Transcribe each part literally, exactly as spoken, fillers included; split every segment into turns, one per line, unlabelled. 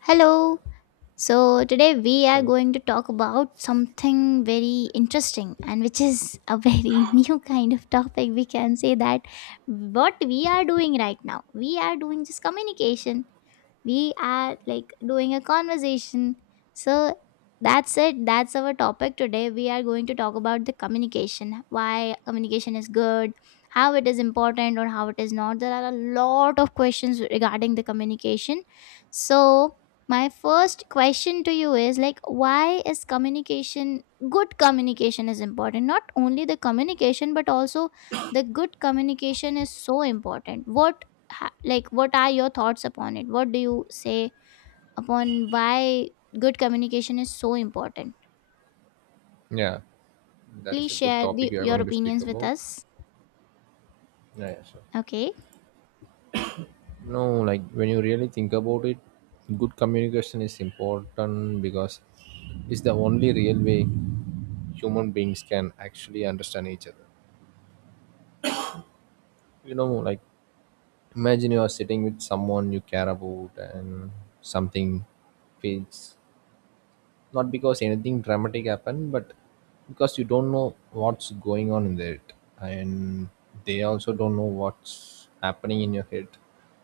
Hello. So today we are
Hello.
going to talk about something very interesting and which is a very new kind of topic. We can say that what we are doing right now, we are doing just communication, we are like doing a conversation. So that's it. That's our topic today. We are going to talk about the communication, why communication is good, how it is important, or how it is not. There are a lot of questions regarding the communication. So, my first question to you is like, why is communication good? Communication is important, not only the communication, but also the good communication is so important. What ha- like what are your thoughts upon it? What do you say upon why good communication is so important?
Yeah, that's
Please
a good
share
topic
the,
we are
your
going to speak
opinions with
about.
us,
Yeah, yeah, sure.
okay?
No, like when you really think about it, good communication is important because it's the only real way human beings can actually understand each other. You know, like imagine you are sitting with someone you care about and something fades, not because anything dramatic happened, but because you don't know what's going on in it, and they also don't know what's happening in your head.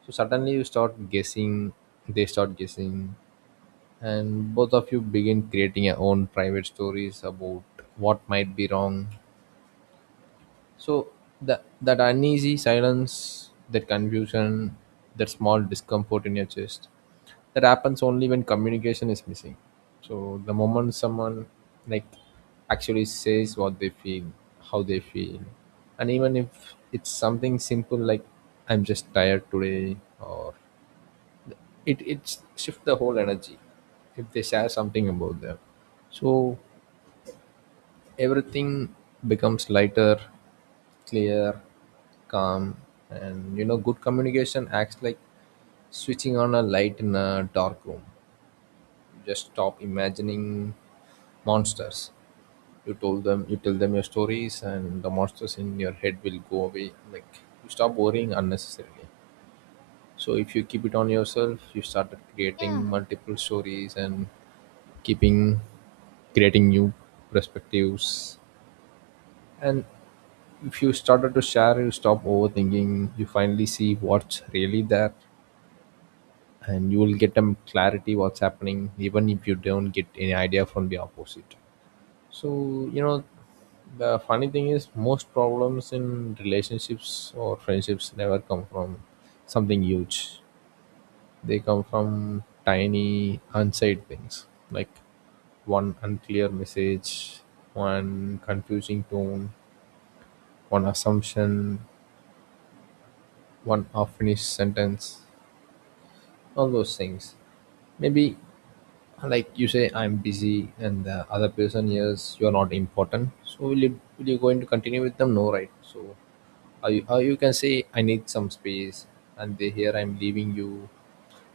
So suddenly you start guessing, they start guessing, and both of you begin creating your own private stories about what might be wrong. So that that uneasy silence, that confusion, that small discomfort in your chest, that happens only when communication is missing. So the moment someone, like, actually says what they feel, how they feel, and even if it's something simple like "I'm just tired today," or it it shifts the whole energy if they share something about them. So everything becomes lighter, clear, calm, and you know, good communication acts like switching on a light in a dark room. You just stop imagining monsters. You told them, you tell them your stories, and the monsters in your head will go away. Like, you stop worrying unnecessarily. So if you keep it on yourself, you started creating
Yeah,
multiple stories and keeping creating new perspectives. And if you started to share, you stop overthinking, you finally see what's really there, and you will get a clarity what's happening even if you don't get any idea from the opposite. So you know, the funny thing is most problems in relationships or friendships never come from something huge. They come from tiny unsaid things like one unclear message, one confusing tone, one assumption, one unfinished sentence, all those things. Maybe like you say, I'm busy, and the other person hears you're not important. So will you will you going to continue with them? No, right? So are you, or you can say I need some space, and they hear I'm leaving you.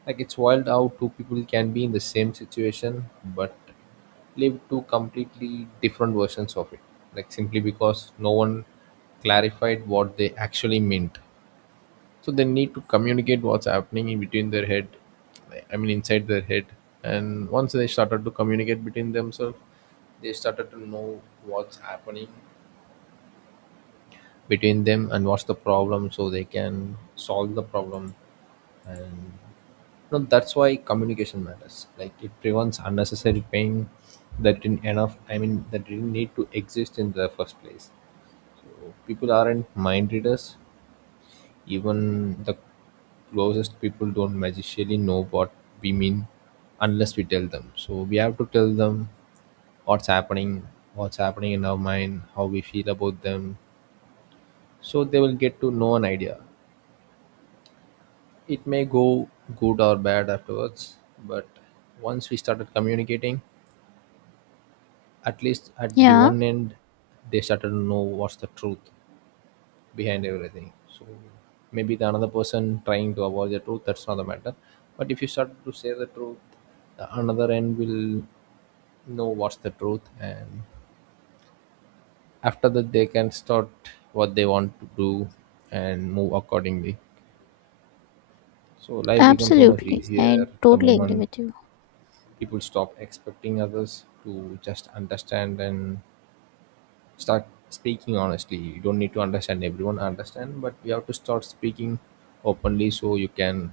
Like, it's wild how two people can be in the same situation but live two completely different versions of it. Like, simply because no one clarified what they actually meant. So they need to communicate what's happening in between their head, I mean, inside their head. And once they started to communicate between themselves, they started to know what's happening between them and what's the problem, so they can solve the problem. And no, that's why communication matters. Like, it prevents unnecessary pain that didn't enough. I mean, that didn't need to exist in the first place. So people aren't mind readers. Even the closest people don't magically know what we mean unless we tell them. So we have to tell them what's happening, what's happening in our mind, how we feel about them. So they will get to know an idea. It may go good or bad afterwards, but once we started communicating, at least at the
yeah,
one end, they started to know what's the truth behind everything. So maybe the another person trying to avoid the truth, that's not the matter. But if you start to say the truth, the another end will know what's the truth, and after that they can start what they want to do and move accordingly. So life becomes so much
absolutely, I
easier the
totally agree
moment
with you.
people stop expecting others to just understand and start speaking honestly. You don't need to understand everyone understand, but you have to start speaking openly, so you can,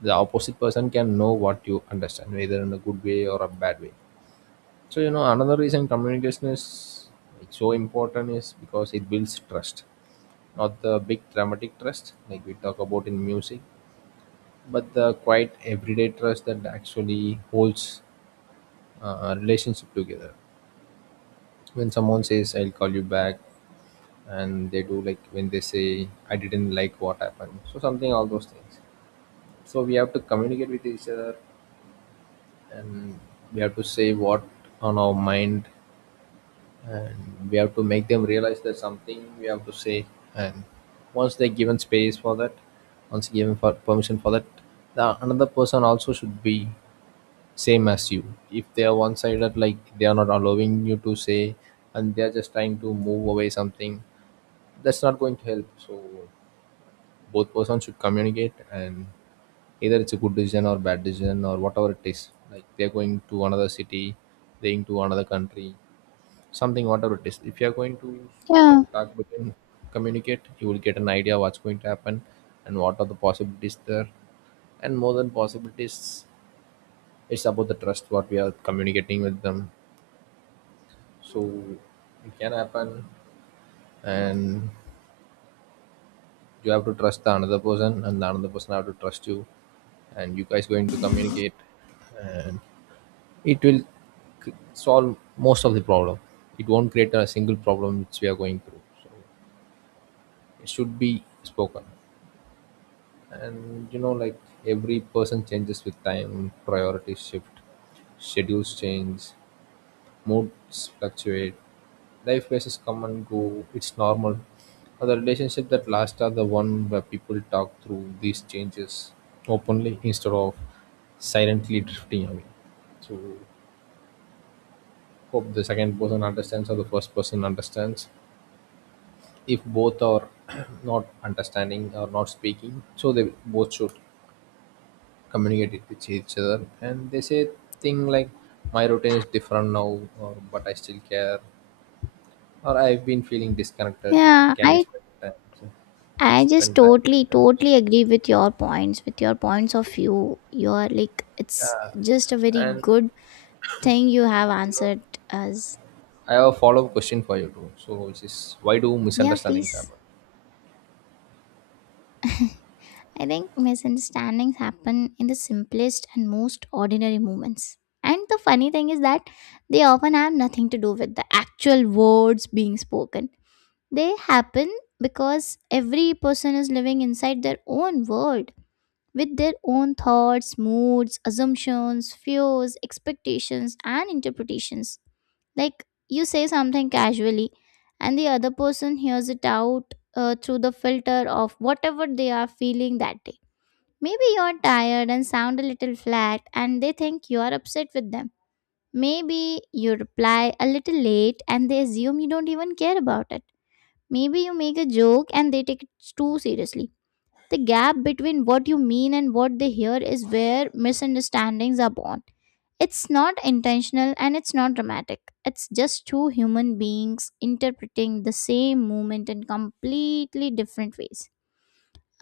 the opposite person can know what you understand, whether in a good way or a bad way. So you know, another reason communication is, like, so important is because it builds trust, not the big dramatic trust like we talk about in music, but the quiet everyday trust that actually holds uh, a relationship together. When someone says I'll call you back and they do, like when they say I didn't like what happened, so something, all those things. So we have to communicate with each other, and we have to say what on our mind, and we have to make them realize there's something we have to say. And once they're given space for that, once given for permission for that, the another person also should be same as you. If they are one-sided, like they are not allowing you to say, and they're just trying to move away something, that's not going to help. So both persons should communicate, and either it's a good decision or bad decision or whatever it is, like they're going to another city, they're going to another country, something, whatever it is, if you are going to
Yeah,
talk with him, communicate, you will get an idea what's going to happen and what are the possibilities there. And more than possibilities, it's about the trust what we are communicating with them. So it can happen. And you have to trust the another person, and the another person have to trust you, and you guys going to communicate. And it will c- solve most of the problem. It won't create a single problem which we are going through. So it should be spoken. And you know, like every person changes with time, priorities shift, schedules change, moods fluctuate, life phases come and go. It's normal. Uh, the relationships that last are the one where people talk through these changes openly instead of silently drifting away. So hope the second person understands or the first person understands. If both are not understanding or not speaking, so they both should communicate it with each other, and they say thing like my routine is different now, or but I still care, or I've been feeling disconnected,
yeah,
can we
i
spend time? So,
i just
spend time
totally
like
totally
that.
agree with your points, with your points of view. You're like, it's just a very
And
good thing you have
you know,
answered us.
I have a follow-up question for you too, so which is why do
Yeah,
misunderstandings
please.
happen?
I think misunderstandings happen in the simplest and most ordinary moments. And the funny thing is that they often have nothing to do with the actual words being spoken. They happen because every person is living inside their own world with their own thoughts, moods, assumptions, fears, expectations, and interpretations. Like, you say something casually, and the other person hears it out uh, through the filter of whatever they are feeling that day. Maybe you're tired and sound a little flat, and they think you're upset with them. Maybe you reply a little late and they assume you don't even care about it. Maybe you make a joke and they take it too seriously. The gap between what you mean and what they hear is where misunderstandings are born. It's not intentional and it's not dramatic. It's just two human beings interpreting the same moment in completely different ways.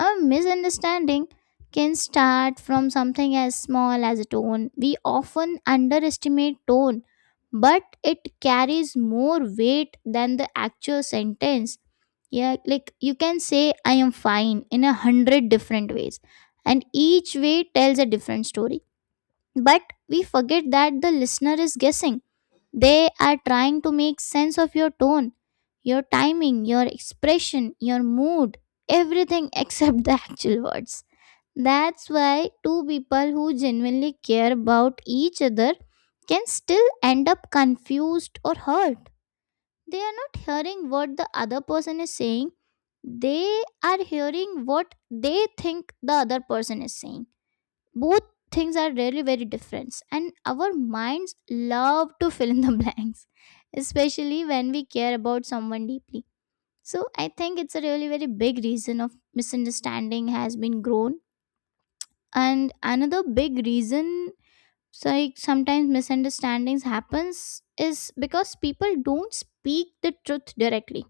A misunderstanding can start from something as small as a tone. We often underestimate tone, but it carries more weight than the actual sentence. Yeah, like, you can say, I am fine in a hundred different ways, and each way tells a different story. But we forget that the listener is guessing. They are trying to make sense of your tone, your timing, your expression, your mood, everything except the actual words. That's why two people who genuinely care about each other can still end up confused or hurt. They are not hearing what the other person is saying, they are hearing what they think the other person is saying. Both things are really very different and our minds love to fill in the blanks, especially when we care about someone deeply. So I think it's a really very big reason of misunderstanding has been grown. And another big reason, so like, sometimes misunderstandings happens is because people don't speak the truth directly.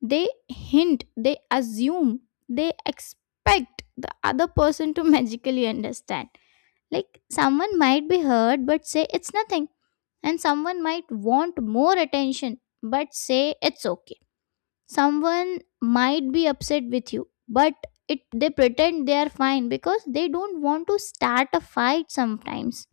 They hint, they assume, they expect the other person to magically understand. Like, someone might be hurt but say it's nothing, and someone might want more attention but say it's okay. Someone might be upset with you, but it they pretend they are fine because they don't want to start a fight sometimes.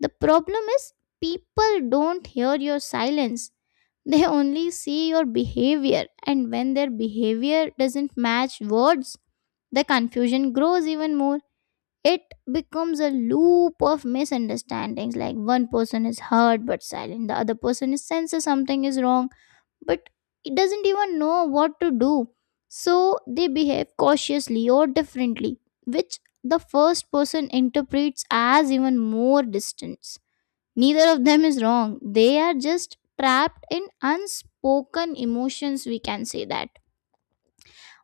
The problem is, people don't hear your silence. They only see your behavior, and when their behavior doesn't match words, the confusion grows even more. It becomes a loop of misunderstandings. Like, one person is hurt but silent, the other person is senses something is wrong, but it doesn't even know what to do, so they behave cautiously or differently, which the first person interprets as even more distance. Neither of them is wrong, they are just trapped in unspoken emotions, we can say that.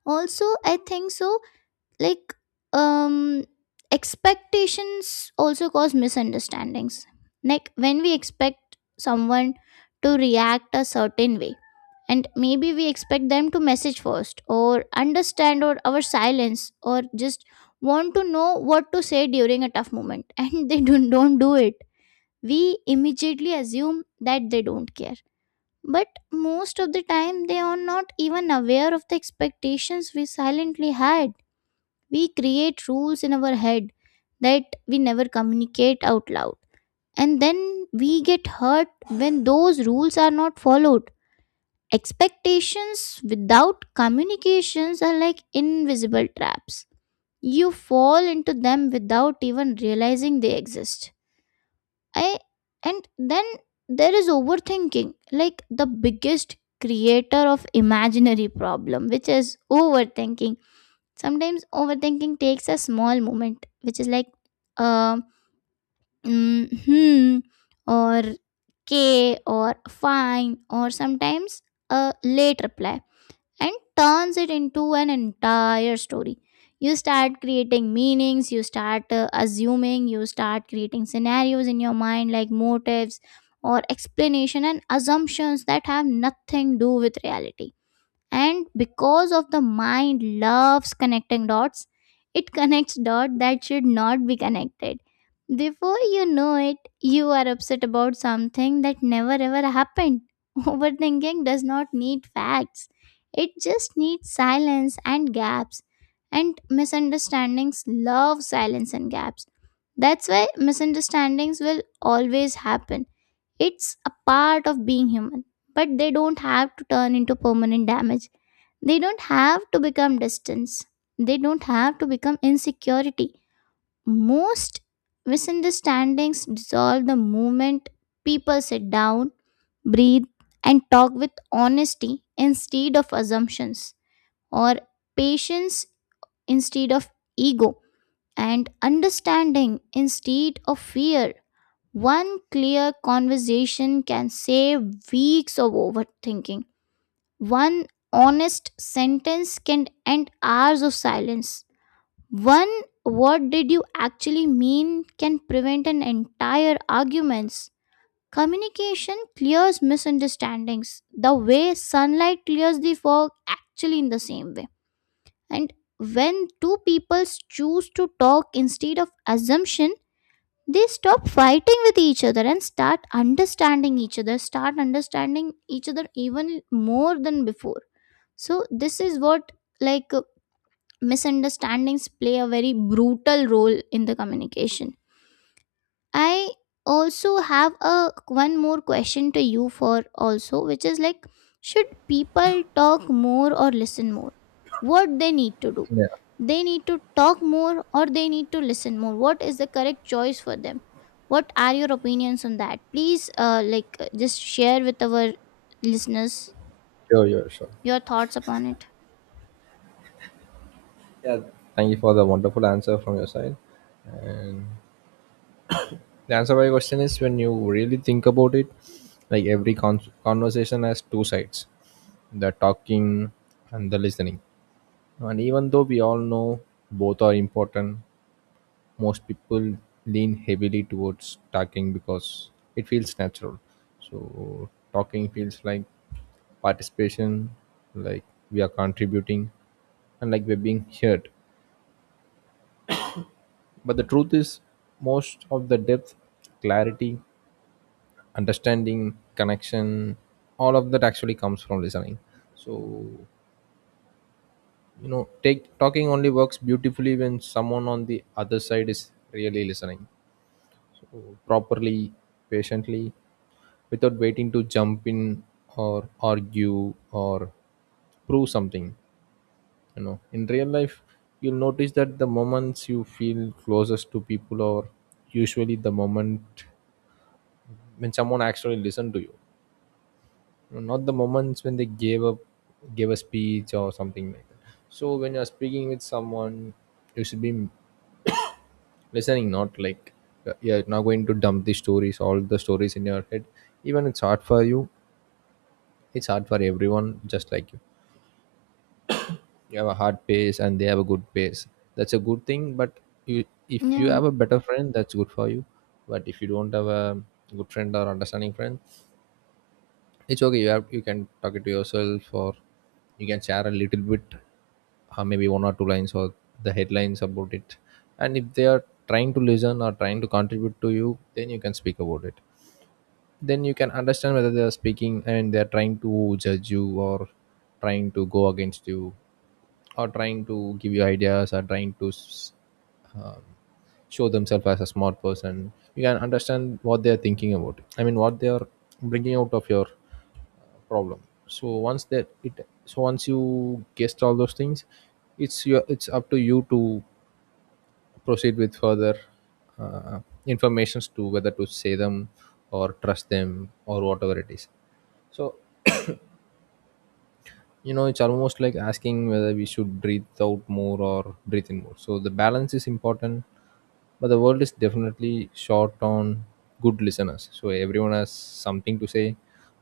Also, I think so, like, um expectations also cause misunderstandings. Like, when we expect someone to react a certain way, and maybe we expect them to message first or understand or our silence or just want to know what to say during a tough moment, and they don't, don't do it, we immediately assume that they don't care. But most of the time they are not even aware of the expectations we silently had. We create rules in our head that we never communicate out loud. And then we get hurt when those rules are not followed. Expectations without communications are like invisible traps. You fall into them without even realizing they exist. I and then there is overthinking, like the biggest creator of imaginary problem, which is overthinking. Sometimes overthinking takes a small moment, which is like, uh, mm, hmm, or K or fine, or sometimes a late reply, and turns it into an entire story. You start creating meanings, you start uh, assuming, you start creating scenarios in your mind like motives or explanation and assumptions that have nothing do with reality. And because of the mind loves connecting dots, it connects dots that should not be connected. Before you know it, you are upset about something that never ever happened. Overthinking does not need facts, it just needs silence and gaps. And misunderstandings love silence and gaps. That's why misunderstandings will always happen. It's a part of being human, but they don't have to turn into permanent damage. They don't have to become distance. They don't have to become insecurity. Most misunderstandings dissolve the moment people sit down, breathe, and talk with honesty instead of assumptions, or patience instead of ego, and understanding instead of fear. One clear conversation can save weeks of overthinking. One honest sentence can end hours of silence. One what did you actually mean can prevent an entire arguments. Communication clears misunderstandings the way sunlight clears the fog, actually in the same way. And when two peoples choose to talk instead of assumption, they stop fighting with each other and start understanding each other, start understanding each other even more than before. So this is what, like uh, misunderstandings play a very brutal role in the communication. I also have a one more question to you for also, which is like, should people talk more or listen more? What they need to do?
Yeah,
They need to talk more or they need to listen more? What is the correct choice for them? What are your opinions on that? Please uh, like, uh, just share with our listeners
sure, sure, sure.
your thoughts upon it.
Yeah, thank you for the wonderful answer from your side. And the answer to my question is, when you really think about it, like every con- conversation has two sides, the talking and the listening. And even though we all know both are important, most people lean heavily towards talking because it feels natural. So talking feels like participation, like we are contributing, and like we're being heard. But the truth is, most of the depth, clarity, understanding connection, all of that actually comes from listening. So you know, take talking only works beautifully when someone on the other side is really listening, so properly, patiently, without waiting to jump in or argue or prove something. You know, in real life, you'll notice that the moments you feel closest to people are usually the moment when someone actually listens to you, not the moments when they gave up, gave a speech or something like that. So when you're speaking with someone, you should be listening, not like uh, you're not going to dump the stories, all the stories in your head. Even it's hard for you, it's hard for everyone, just like you. You have a hard pace and they have a good pace. That's a good thing. But you, if you
Yeah,
have a better friend, that's good for you. But if you don't have a good friend or understanding friend, it's okay, you have, you can talk it to yourself, or you can share a little bit, uh, maybe one or two lines or the headlines about it. And if they are trying to listen or trying to contribute to you, then you can speak about it. Then you can understand whether they are speaking and they are trying to judge you or trying to go against you or trying to give you ideas or trying to s- um, show themselves as a smart person. You can understand what they are thinking about, I mean, what they are bringing out of your problem. So once that it, so once you guessed all those things, it's your, it's up to you to proceed with further uh, informations, to whether to say them or trust them or whatever it is. So you know, it's almost like asking whether we should breathe out more or breathe in more. So the balance is important, but the world is definitely short on good listeners. So everyone has something to say,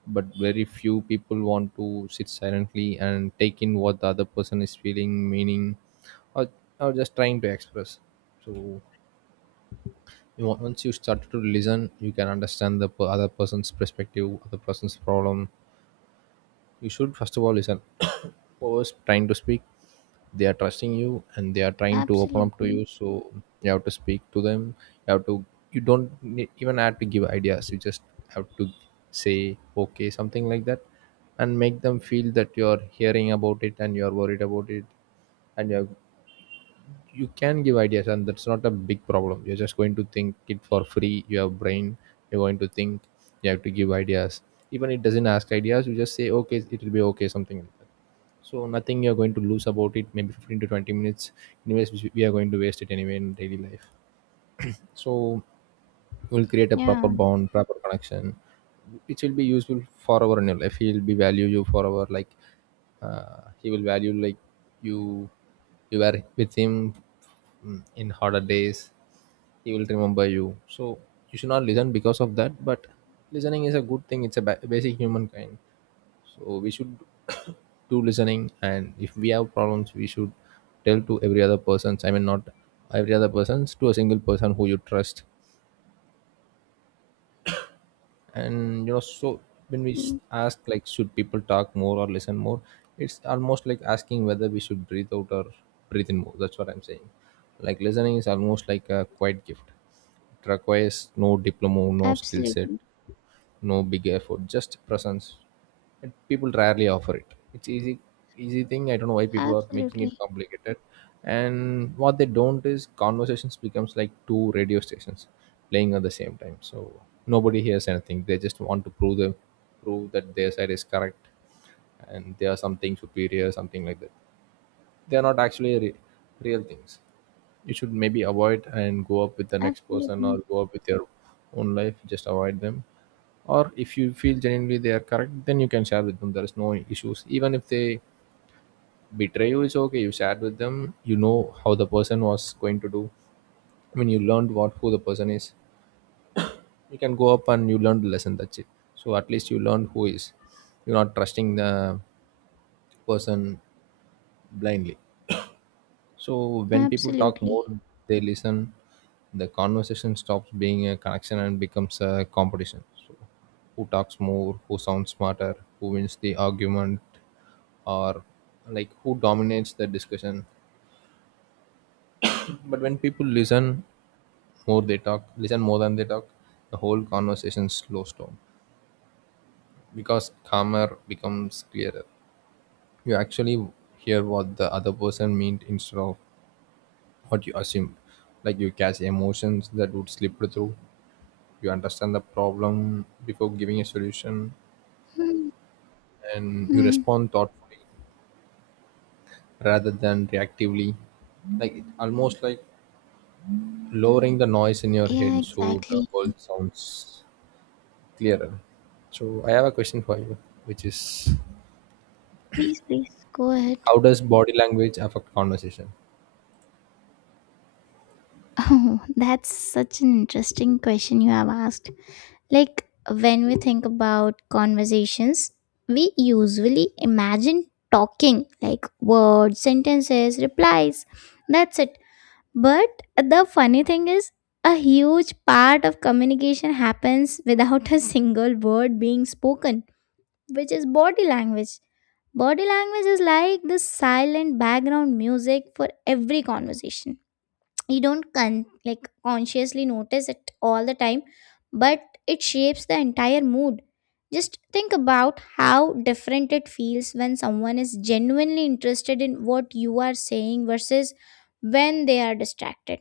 but very few people want to sit silently and take in what the other person is feeling, meaning, or, or just trying to express. So you, wa- once you start to listen, you can understand the per- other person's perspective, other person's problem. You should first of all listen. Whoever's trying to speak, they are trusting you and they are trying to open up to
absolutely.
you. So you have to speak to them, you have to, you don't need, even have to give ideas. You just have to say okay, something like that, and make them feel that you are hearing about it And you are worried about it, and you are, you can give ideas and that's not a big problem. You're just going to think it for free, you have brain, you're going to think. You have to give ideas. Even it doesn't ask ideas, you just say okay, it will be okay, something like that. So nothing you're going to lose about it, maybe fifteen to twenty minutes anyways, which we are going to waste it anyway in daily life. So we'll create a proper
Yeah,
bond, proper connection, which will be useful forever in your life. He will be value you forever, like uh, he will value like you you were with him, mm, in harder days. He will remember you. So you should not listen because of that, but listening is a good thing. It's a ba- basic human kind. So we should do listening, and if we have problems we should tell to every other persons, I mean, not every other persons, to a single person who you trust and you know. So when we s-
mm,
ask like should people talk more or listen more, it's almost like asking whether we should breathe out or breathe in more. That's what I'm saying. Like listening is almost like a quiet gift. It requires no diploma, no skill set,
absolutely,
no big effort, just presence. And people rarely offer it. It's easy, easy thing. I don't know why people are making it
absolutely,
complicated. And what they don't is conversations becomes like two radio stations playing at the same time, so nobody hears anything. They just want to prove them, prove that their side is correct, and they are something superior, something like that. They are not actually re- real things. You should maybe avoid and go up with the next person or
absolutely,
go up with your own life, just avoid them. Or if you feel genuinely they are correct, then you can share with them. There is no issues. Even if they betray you, it's okay, you shared with them. You know how the person was going to do, I mean, you learned what, who the person is. You can go up and you learn the lesson, that's it. So at least you learned who is, you're not trusting the person blindly. So when people talk more,
absolutely.
they listen, the conversation stops being a connection and becomes a competition. So who talks more, who sounds smarter, who wins the argument, or like who dominates the discussion. But when people listen more, they talk, listen more than they talk, the whole conversation slows down, because calmer becomes clearer. You actually hear what the other person meant instead of what you assumed. Like you catch emotions that would slip through, you understand the problem before giving a solution,
Hmm.
and you
Hmm.
respond thoughtfully rather than reactively. Like it, almost like lowering the noise in your
Yeah,
head so the
exactly.
world sounds clearer. So I have a question for you, which is
Please, please go ahead.
how does body language affect conversation?
Oh, that's such an interesting question you have asked. Like, when we think about conversations, we usually imagine talking, like words, sentences, replies. That's it. But the funny thing is, a huge part of communication happens without a single word being spoken, which is body language. Body language is like the silent background music for every conversation. You don't con- like consciously notice it all the time, but it shapes the entire mood. Just think about how different it feels when someone is genuinely interested in what you are saying versus when they are distracted.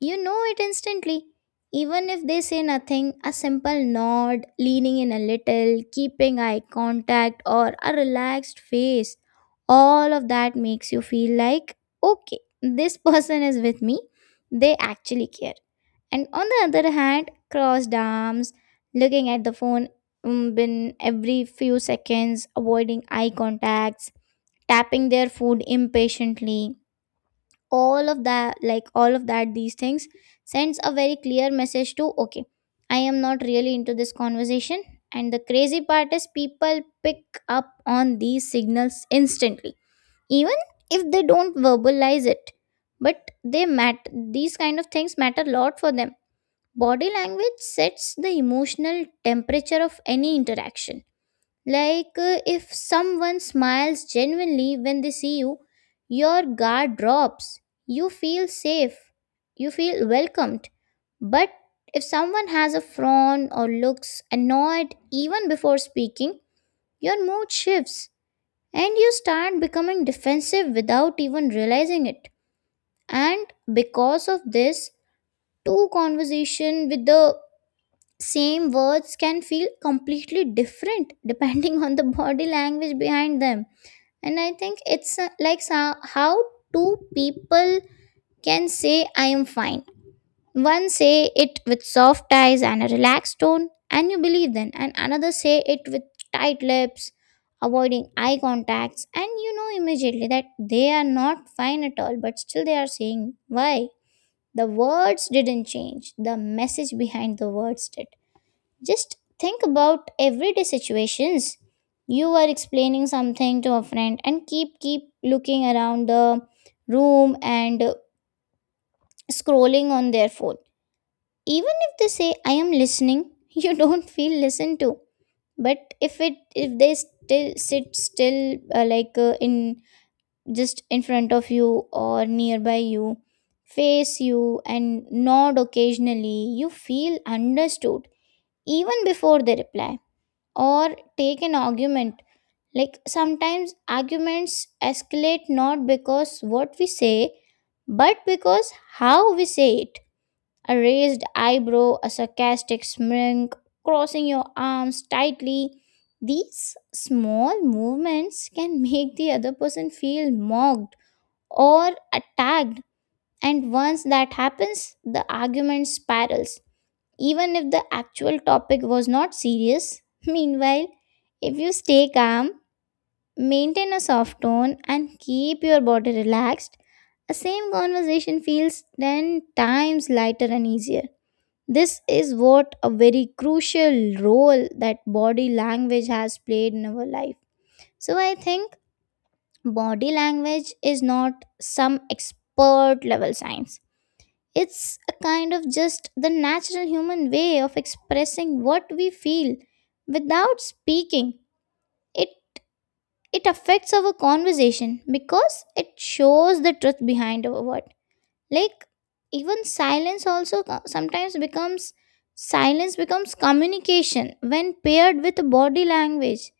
You know it instantly. Even if they say nothing, a simple nod, leaning in a little, keeping eye contact, or a relaxed face, all of that makes you feel like, okay, this person is with me. They actually care. And on the other hand, crossed arms, looking at the phone mm, bin every few seconds, avoiding eye contacts, tapping their food impatiently, all of that, like all of that, these things sends a very clear message to, okay, I am not really into this conversation. And the crazy part is, people pick up on these signals instantly, even if they don't verbalize it. But they matter. These kind of things matter a lot for them. Body language sets the emotional temperature of any interaction. Like uh, if someone smiles genuinely when they see you, your guard drops. You feel safe. You feel welcomed. But if someone has a frown or looks annoyed even before speaking, your mood shifts and you start becoming defensive without even realizing it. And because of this, two conversation with the same words can feel completely different depending on the body language behind them. And I think it's uh, like so- how two people can say I am fine. One say it with soft eyes and a relaxed tone and you believe them, and another say it with tight lips, avoiding eye contacts, and you know immediately that they are not fine at all, but still they are saying. Why? The words didn't change, the message behind the words did. Just think about everyday situations. You are explaining something to a friend and keep keep looking around the room and uh, scrolling on their phone. Even if they say I am listening, you don't feel listened to. But if it if they still sit still, uh, like, uh, in just in front of you or nearby you, face you and nod occasionally, you feel understood even before they reply or take an argument. Like, sometimes arguments escalate not because what we say, but because how we say it. A raised eyebrow, a sarcastic smirk, crossing your arms tightly. These small movements can make the other person feel mocked or attacked, and once that happens, the argument spirals even if the actual topic was not serious. Meanwhile, if you stay calm, maintain a soft tone, and keep your body relaxed, a same conversation feels ten times lighter and easier. This is what a very crucial role that body language has played in our life. So, I think body language is not some expert level science, it's a kind of just the natural human way of expressing what we feel without speaking. It it affects our conversation because it shows the truth behind our word. Like, even silence also co- sometimes becomes, silence becomes communication when paired with body language.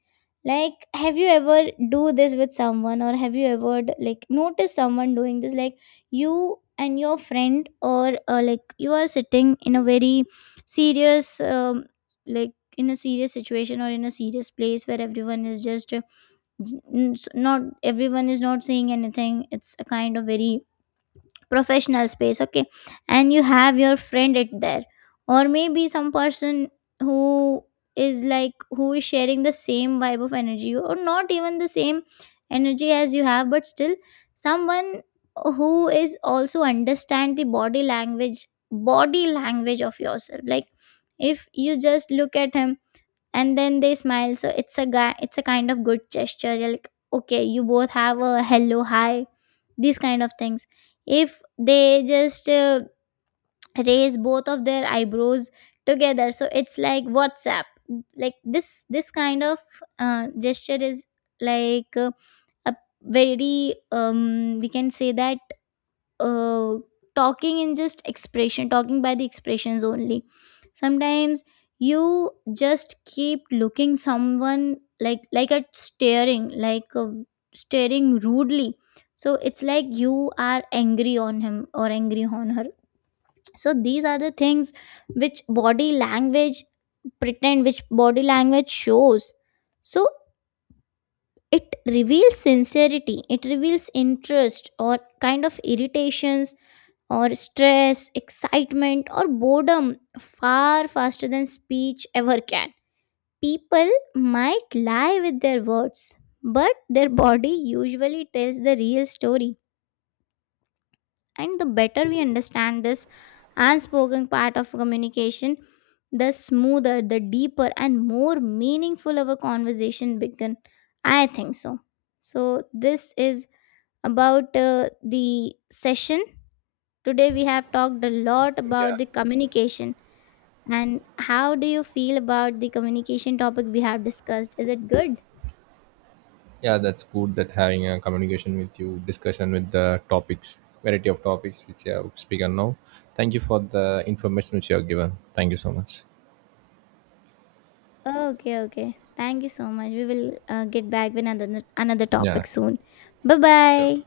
Like, have you ever do this with someone, or have you ever d- like noticed someone doing this? Like, you and your friend, or uh, like, you are sitting in a very serious um, like in a serious situation or in a serious place where everyone is just uh, n- s- not everyone is not saying anything, it's a kind of very professional space, okay? And you have your friend it there, or maybe some person who is, like, who is sharing the same vibe of energy, or not even the same energy as you have, but still someone who is also understand the body language, body language of yourself. Like, if you just look at him and then they smile, so it's a guy, it's a kind of good gesture. You're like, okay, you both have a hello, hi, these kind of things. If they just uh, raise both of their eyebrows together, so it's like whatsapp, like this this kind of uh, gesture is like uh, a very um we can say that, uh, talking in just expression, talking by the expressions only. Sometimes you just keep looking someone, like like at staring, like uh, staring rudely, so it's like you are angry on him or angry on her. So these are the things which body language pretend, which body language shows. So it reveals sincerity, it reveals interest, or kind of irritations, or stress, excitement, or boredom far faster than speech ever can. People might lie with their words, but their body usually tells the real story. And the better we understand this unspoken part of communication, the smoother, the deeper, and more meaningful our conversation begin. I think so. So, this is about uh, the session. Today we have talked a lot
Yeah.
about the communication, and how do you feel about the communication topic we have discussed? Is it good?
Yeah, that's good that having a communication with you, discussion with the topics, variety of topics which you have spoken now. Thank you for the information which you have given. Thank you so much.
Okay, okay. Thank you so much. We will uh, get back with another another
Yeah,
topic soon. Bye
sure.
bye.